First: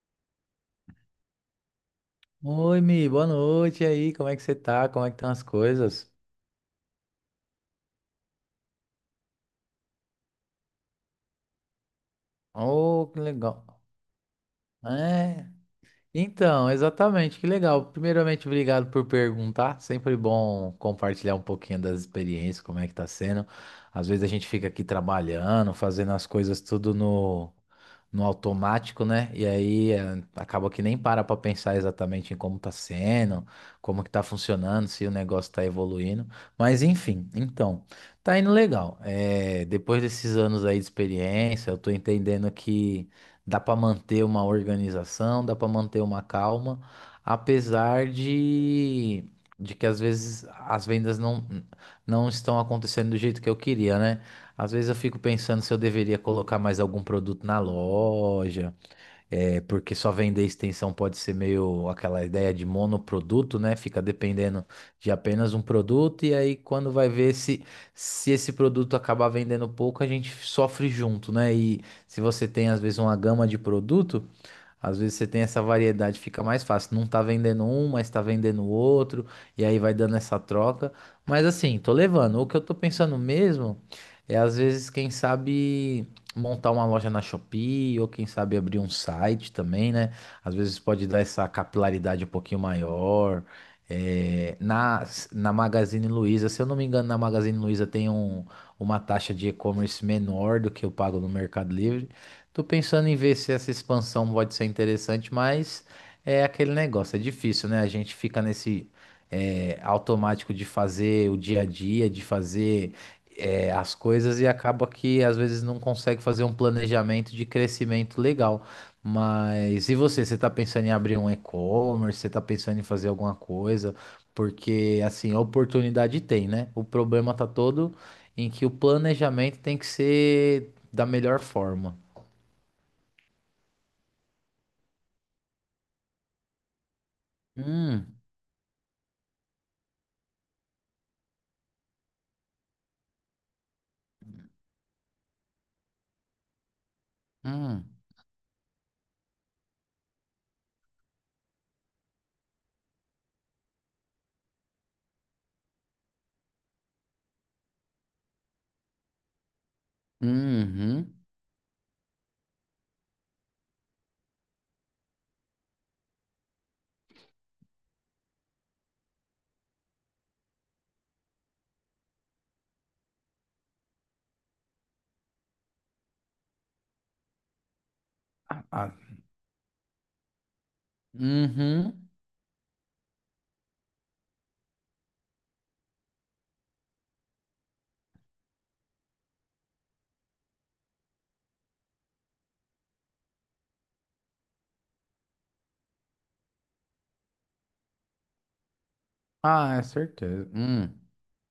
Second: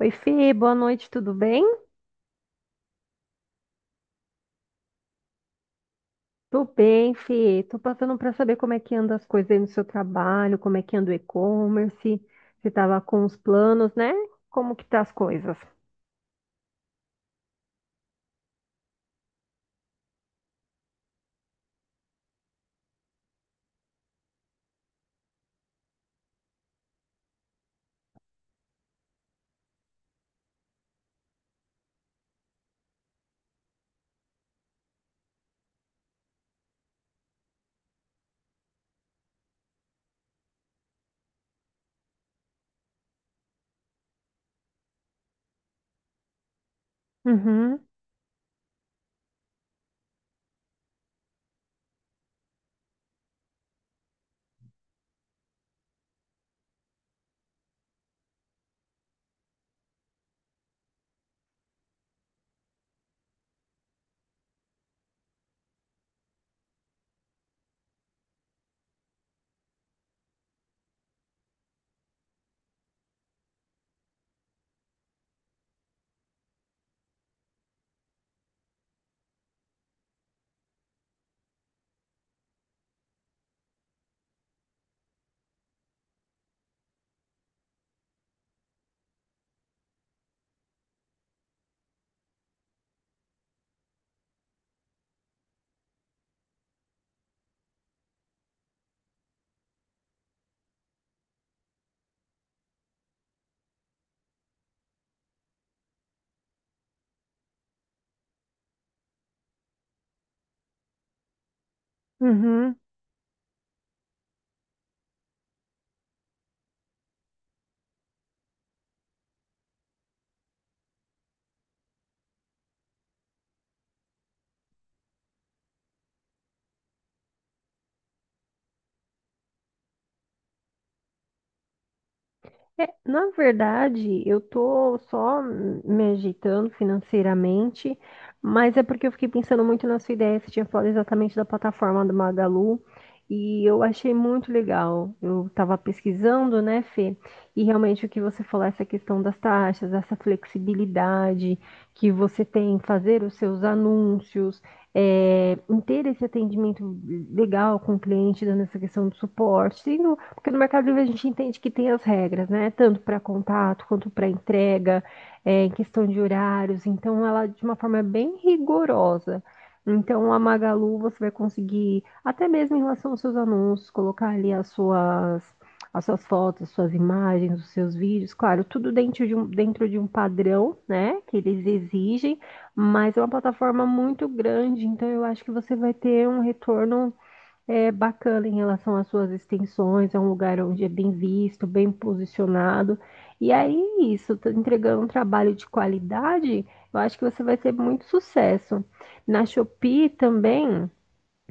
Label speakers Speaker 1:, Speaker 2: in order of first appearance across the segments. Speaker 1: Oi, Fê, boa noite, tudo bem?
Speaker 2: Oi, Mi, boa noite. E aí, como é que você tá? Como é que estão as coisas?
Speaker 1: Tô bem, Fê. Tô passando para saber como é que anda as coisas aí no seu trabalho, como é que anda o e-commerce, você tava
Speaker 2: Oh, que
Speaker 1: com os
Speaker 2: legal.
Speaker 1: planos, né? Como que tá as
Speaker 2: É,
Speaker 1: coisas?
Speaker 2: Então, exatamente, que legal. Primeiramente, obrigado por perguntar. Sempre bom compartilhar um pouquinho das experiências, como é que tá sendo. Às vezes a gente fica aqui trabalhando, fazendo as coisas tudo no automático, né? E aí acaba que nem para pensar exatamente em como tá sendo, como que tá funcionando, se o negócio tá evoluindo. Mas enfim, então, tá indo legal. Depois desses anos aí de experiência, eu tô entendendo que. Dá para manter uma organização, dá para manter uma calma,
Speaker 1: Uhum,
Speaker 2: apesar de que às vezes as vendas não estão acontecendo do jeito que eu queria, né? Às vezes eu fico pensando se eu deveria colocar mais algum produto na loja. É, porque só vender extensão pode ser meio aquela ideia de monoproduto, né? Fica dependendo de apenas um produto, e aí quando vai ver se, se esse produto acabar vendendo pouco, a gente sofre junto, né? E se você tem às vezes uma gama de produto. Às vezes você tem essa variedade, fica mais fácil. Não tá vendendo um, mas tá vendendo outro, e aí vai dando essa troca. Mas assim, tô levando. O que eu tô pensando mesmo é, às vezes, quem sabe montar uma loja na Shopee, ou quem sabe abrir um site também, né? Às vezes pode dar essa capilaridade um pouquinho maior. É, na, na Magazine Luiza, se eu não me engano, na Magazine Luiza tem uma taxa de e-commerce menor do que eu pago no Mercado Livre. Tô pensando em ver se essa expansão pode ser interessante, mas é aquele negócio, é difícil, né? A gente fica nesse automático de fazer o dia a dia, de
Speaker 1: uhum.
Speaker 2: fazer as coisas e acaba que às vezes não consegue fazer um planejamento de crescimento legal. Mas e você? Você tá pensando em abrir um e-commerce? Você tá pensando em fazer alguma coisa? Porque assim, a oportunidade tem, né? O problema tá todo em que o planejamento tem que ser da melhor forma.
Speaker 1: É, na verdade, eu tô só me agitando financeiramente,
Speaker 2: Hum,
Speaker 1: mas é porque eu fiquei pensando muito na sua ideia. Você tinha falado exatamente da plataforma do Magalu e eu achei muito legal. Eu estava pesquisando, né, Fê? E
Speaker 2: hum,
Speaker 1: realmente o que você falou, essa questão das taxas, essa flexibilidade que você tem em fazer os seus anúncios, é, em ter esse atendimento legal com o cliente, dando essa questão do suporte, porque no Mercado Livre a
Speaker 2: uhum,
Speaker 1: gente entende que tem as regras, né? Tanto para contato quanto para entrega, é, em questão de horários. Então, ela de uma forma bem rigorosa. Então, a Magalu você vai conseguir, até mesmo em relação aos seus anúncios, colocar ali as suas, fotos, as suas imagens, os seus vídeos. Claro,
Speaker 2: Ah,
Speaker 1: tudo dentro de um padrão, né? Que eles
Speaker 2: uhum.
Speaker 1: exigem, mas é uma plataforma muito grande. Então, eu acho que você vai ter um retorno é bacana em relação às suas extensões, é um lugar onde é bem visto, bem posicionado. E aí, isso, tá entregando um trabalho de qualidade, eu acho que você vai ter muito sucesso. Na
Speaker 2: Ah, é
Speaker 1: Shopee
Speaker 2: certeza.
Speaker 1: também,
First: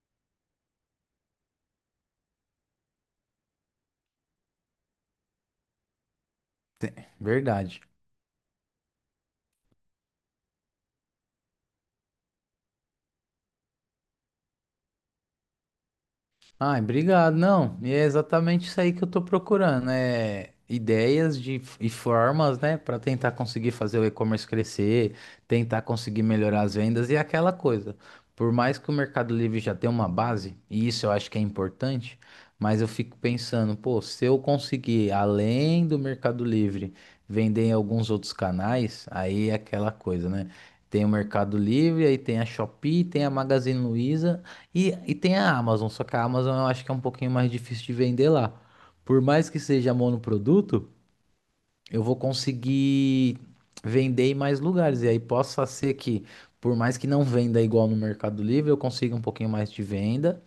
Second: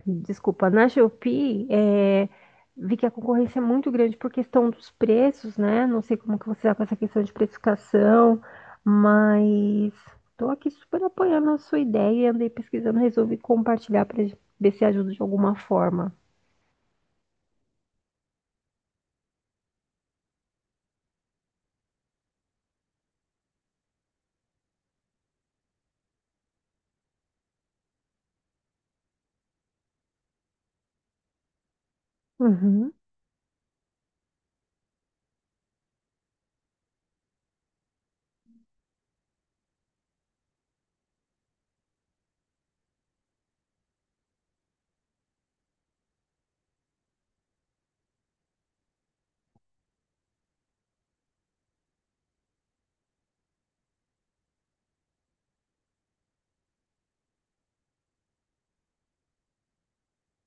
Speaker 1: desculpa, na Shopee, é, vi que a concorrência é muito grande por questão dos preços, né? Não sei como que você está com essa
Speaker 2: te-
Speaker 1: questão de
Speaker 2: verdade.
Speaker 1: precificação, mas estou aqui super apoiando a sua ideia e andei pesquisando, resolvi compartilhar para ver se ajuda de alguma forma.
Speaker 2: Ai, obrigado. Não, e é exatamente isso aí que eu tô procurando, é ideias e formas, né, para tentar conseguir fazer o e-commerce crescer, tentar conseguir melhorar as vendas e aquela coisa. Por mais que o Mercado Livre já tenha uma base, e isso eu acho que é importante, mas eu
Speaker 1: Uhum,
Speaker 2: fico pensando, pô, se eu conseguir, além do Mercado Livre, vender em alguns outros canais, aí é aquela coisa, né? Tem o Mercado Livre, aí tem a Shopee, tem a Magazine Luiza e tem a Amazon, só que a Amazon eu acho que é um pouquinho mais difícil de vender lá. Por mais que seja monoproduto, eu vou conseguir vender em mais lugares. E aí possa ser que, por mais que não venda igual no Mercado Livre, eu consiga um pouquinho mais de venda.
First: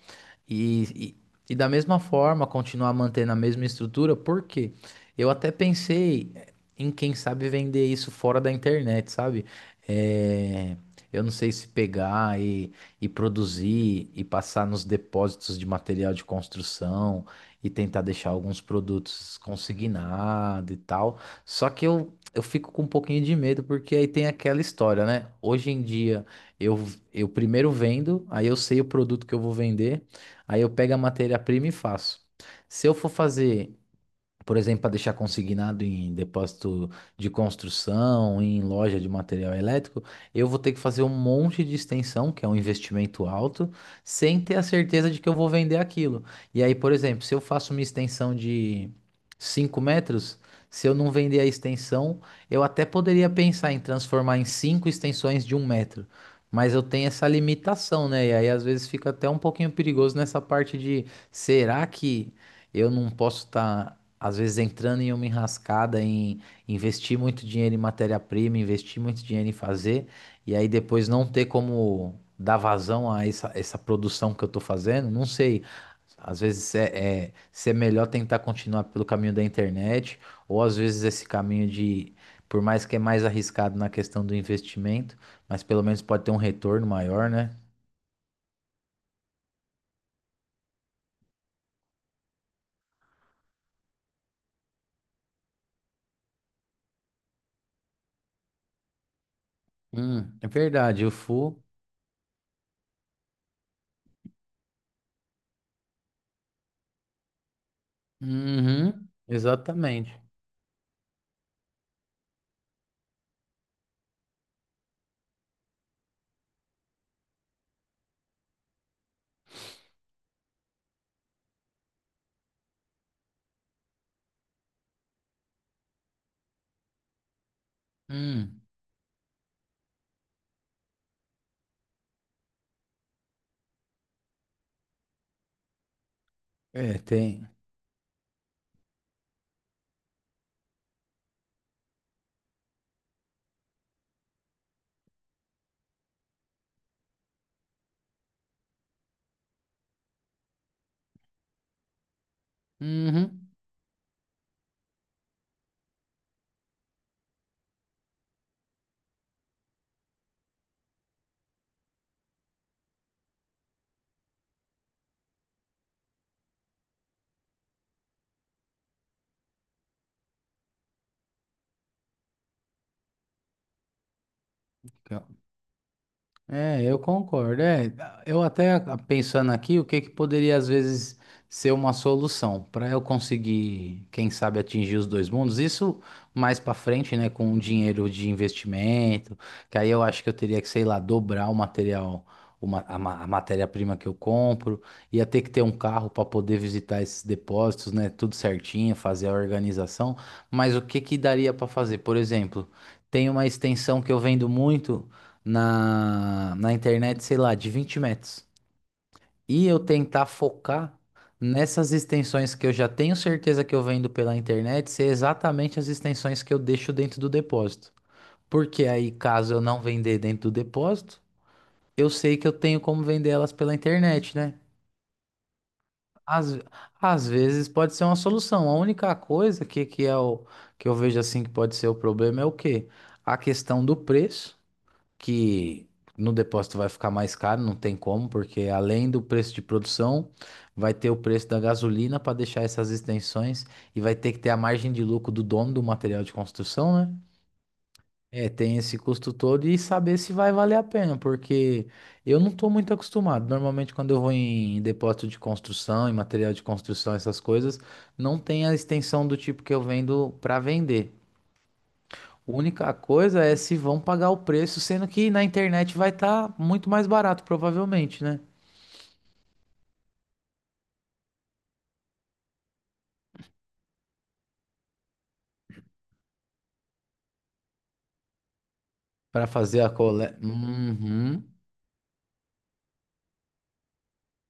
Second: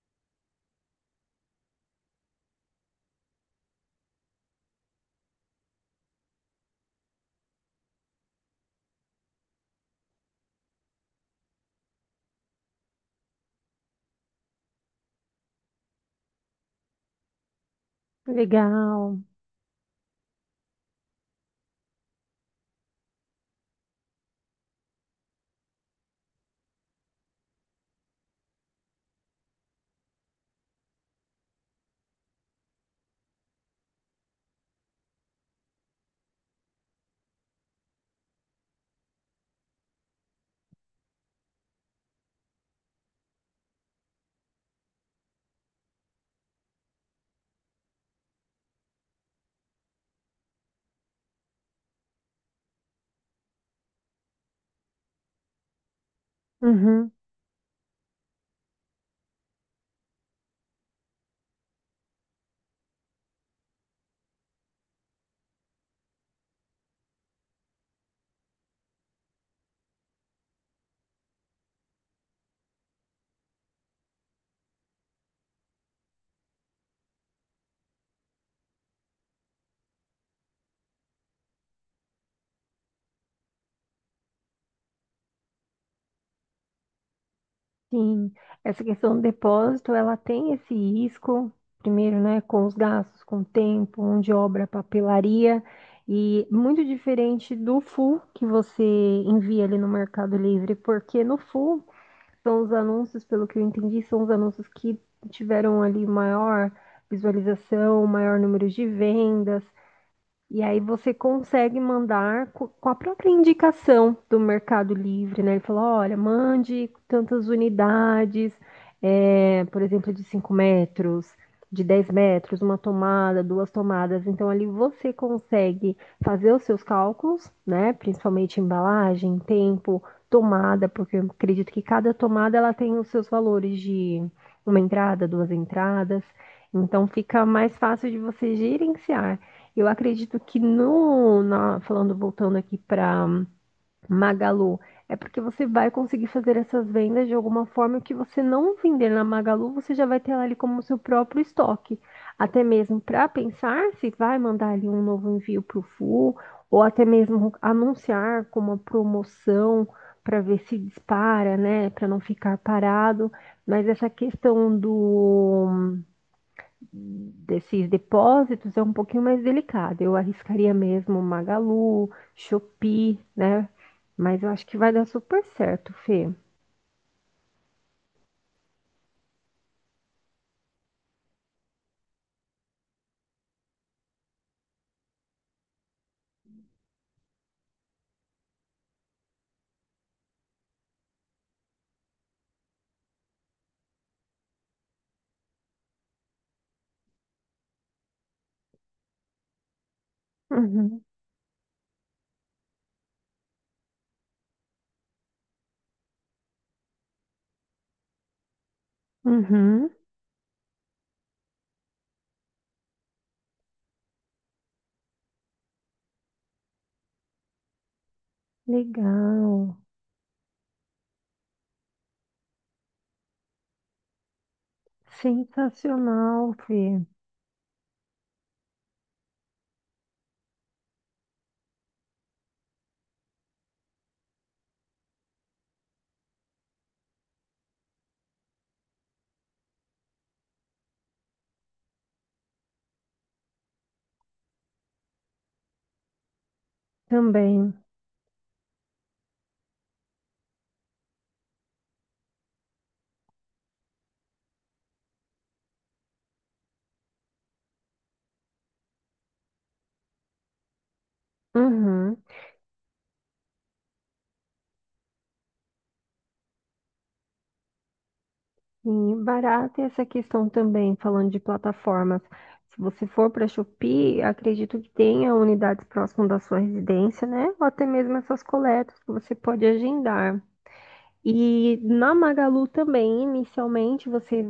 Speaker 2: E, e da mesma forma, continuar mantendo a mesma estrutura, por quê? Eu até pensei em quem sabe vender isso fora da internet, sabe? É, eu não sei se pegar e produzir e passar nos depósitos de material de construção e tentar deixar alguns
Speaker 1: legal.
Speaker 2: produtos consignados e tal. Só que eu fico com um pouquinho de medo, porque aí tem aquela história, né? Hoje em dia eu, eu primeiro vendo, aí eu sei o produto que eu vou vender. Aí eu pego a matéria-prima e faço. Se eu for fazer por exemplo, para deixar consignado em depósito de construção, em loja de material elétrico, eu vou ter que fazer um monte de extensão, que é um investimento alto, sem ter a certeza de que eu vou vender aquilo. E aí, por exemplo, se eu faço uma extensão de 5 metros, se eu não vender a extensão, eu até poderia pensar em transformar em cinco extensões de 1 metro. Mas eu tenho
Speaker 1: Uhum,
Speaker 2: essa limitação, né? E aí às vezes fica até um pouquinho perigoso nessa parte de será que eu não posso estar às vezes entrando em uma enrascada em investir muito dinheiro em matéria-prima, investir muito dinheiro em fazer, e aí depois não ter como dar vazão a essa produção que eu tô fazendo, não sei. Às vezes se é melhor tentar continuar pelo caminho da internet, ou às vezes esse caminho de, por mais que é mais arriscado na questão do investimento, mas pelo menos pode ter um retorno maior, né?
Speaker 1: sim. Essa questão do depósito, ela tem esse risco, primeiro, né, com os gastos, com o tempo, mão de obra, papelaria, e muito diferente do full que você envia ali no Mercado
Speaker 2: É
Speaker 1: Livre,
Speaker 2: verdade, o
Speaker 1: porque no
Speaker 2: full.
Speaker 1: full são os anúncios, pelo que eu entendi, são os anúncios que tiveram ali maior visualização, maior número de
Speaker 2: Uhum,
Speaker 1: vendas.
Speaker 2: exatamente.
Speaker 1: E aí você consegue mandar com a própria indicação do Mercado Livre, né? Ele falou, olha, mande tantas unidades, é, por exemplo, de 5 metros, de 10 metros, uma tomada, duas tomadas. Então ali você consegue fazer os seus cálculos, né? Principalmente
Speaker 2: Hum,
Speaker 1: embalagem, tempo, tomada, porque eu acredito que cada tomada ela tem os seus valores de uma entrada, duas entradas.
Speaker 2: é,
Speaker 1: Então fica
Speaker 2: tem.
Speaker 1: mais fácil de você gerenciar. Eu acredito que no, na- falando, voltando aqui para Magalu, é porque você vai conseguir fazer essas vendas de alguma forma que você não vender na Magalu, você já vai ter ela ali como seu próprio estoque. Até mesmo para
Speaker 2: Uhum.
Speaker 1: pensar se vai mandar ali um novo envio para o Full, ou até mesmo anunciar com uma promoção para ver se dispara, né? Para não ficar parado. Mas essa questão do desses depósitos é um pouquinho mais delicado. Eu arriscaria mesmo Magalu, Shopee, né? Mas eu acho que vai dar
Speaker 2: Que-
Speaker 1: super certo, Fê.
Speaker 2: É, eu concordo. É, eu até pensando aqui, o que que poderia às vezes ser uma solução para eu conseguir, quem sabe, atingir os dois mundos? Isso mais para frente, né, com o dinheiro de investimento, que aí eu acho que eu teria que, sei lá, dobrar o material, a matéria-prima que eu compro, ia ter que ter um carro para poder visitar esses depósitos, né, tudo certinho, fazer a organização. Mas o que
Speaker 1: Uhum,
Speaker 2: que daria para fazer? Por exemplo, tem uma extensão que eu vendo muito na internet, sei lá, de 20 metros. E eu
Speaker 1: uhum.
Speaker 2: tentar focar nessas extensões que eu já tenho certeza que eu vendo pela internet ser exatamente as extensões que eu deixo dentro do depósito. Porque aí, caso eu
Speaker 1: Legal.
Speaker 2: não vender dentro do depósito, eu sei que eu tenho como vender elas pela internet, né?
Speaker 1: Sensacional,
Speaker 2: Às,
Speaker 1: Fê.
Speaker 2: às vezes pode ser uma solução. A única coisa que é o que eu vejo assim que pode ser o problema é o quê? A questão do preço que no depósito vai ficar mais caro, não tem como, porque além do preço de produção, vai ter o preço da gasolina para deixar essas extensões e vai ter que ter a margem de lucro do dono do material de construção, né?
Speaker 1: Também.
Speaker 2: É, tem esse custo todo e saber se vai valer a pena, porque eu não estou muito acostumado. Normalmente, quando eu vou em depósito de construção, em material de construção, essas coisas, não tem a extensão do tipo que eu vendo para vender.
Speaker 1: Uhum.
Speaker 2: Única coisa é se vão pagar o preço, sendo que na internet vai estar muito mais barato, provavelmente, né?
Speaker 1: E barato é essa questão também, falando de plataformas. Se você for para Shopee, acredito que tenha unidades próximas da sua residência, né? Ou até mesmo essas coletas que você
Speaker 2: Para
Speaker 1: pode
Speaker 2: fazer a coleta.
Speaker 1: agendar.
Speaker 2: Uhum.
Speaker 1: E na Magalu também, inicialmente, você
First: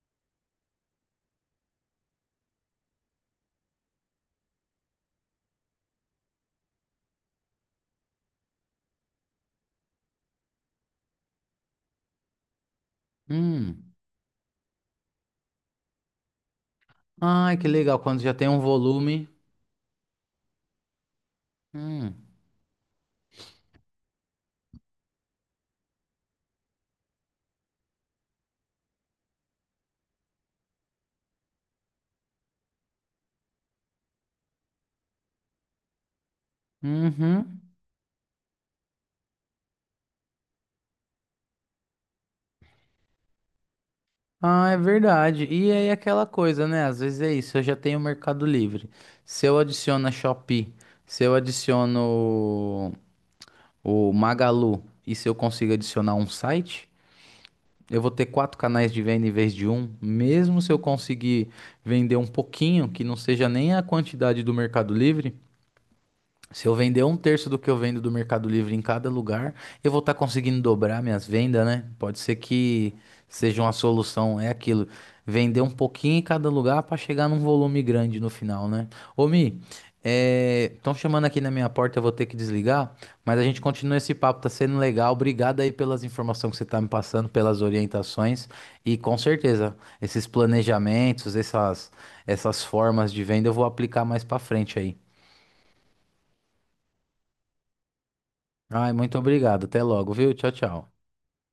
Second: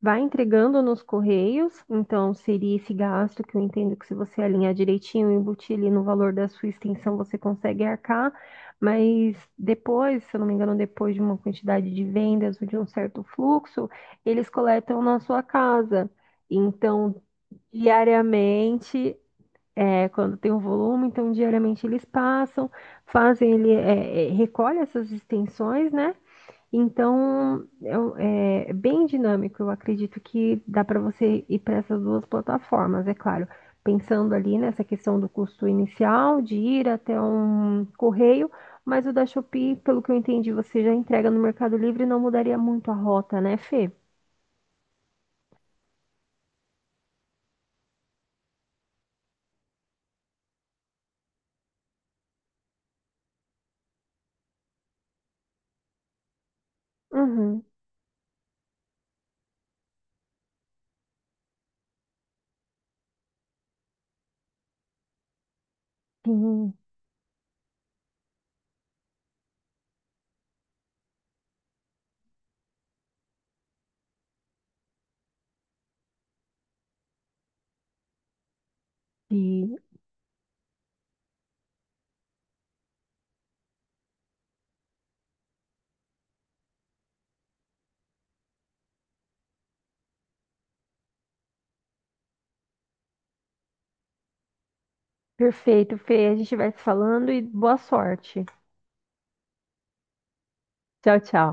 Speaker 1: vai entregando nos correios, então seria esse gasto que eu entendo que se você alinhar direitinho, embutir ali no valor da sua extensão, você consegue arcar, mas depois, se eu não me engano, depois de uma quantidade de vendas ou de um certo fluxo,
Speaker 2: Hum.
Speaker 1: eles coletam na sua casa. Então,
Speaker 2: Ai, que legal, quando já tem um
Speaker 1: diariamente,
Speaker 2: volume.
Speaker 1: é, quando tem um volume, então diariamente eles
Speaker 2: Hum.
Speaker 1: passam, fazem, recolhe essas extensões, né? Então, é bem dinâmico. Eu acredito que dá para você ir para essas duas plataformas, é claro. Pensando ali nessa questão do custo inicial, de ir até
Speaker 2: Uhum.
Speaker 1: um correio, mas o da Shopee, pelo que eu entendi, você já entrega no Mercado Livre, não mudaria muito a rota, né, Fê?
Speaker 2: Ah, é verdade. E aí aquela coisa, né? Às vezes é isso, eu já tenho o Mercado Livre. Se eu adiciono a Shopee, se eu adiciono o o Magalu, e se eu consigo adicionar um site,
Speaker 1: Uhum,
Speaker 2: eu vou ter quatro canais de venda em vez de um, mesmo se eu conseguir vender um pouquinho, que não seja nem a quantidade do Mercado Livre, se
Speaker 1: sim,
Speaker 2: eu vender um terço do que eu vendo do Mercado Livre em cada lugar, eu vou estar conseguindo dobrar minhas vendas, né? Pode ser que seja uma solução, é aquilo. Vender um pouquinho em cada lugar para chegar num volume grande no final, né? Ô, Mi,
Speaker 1: sim.
Speaker 2: estão chamando aqui na minha porta, eu vou ter que desligar, mas a gente continua esse papo, tá sendo legal. Obrigado aí pelas informações que você tá me passando, pelas orientações e com certeza esses planejamentos, essas formas de venda eu vou aplicar mais para frente aí.
Speaker 1: Perfeito, Fê. A gente vai se falando e boa sorte.
Speaker 2: Ai, muito obrigado. Até logo, viu? Tchau, tchau.
Speaker 1: Tchau, tchau.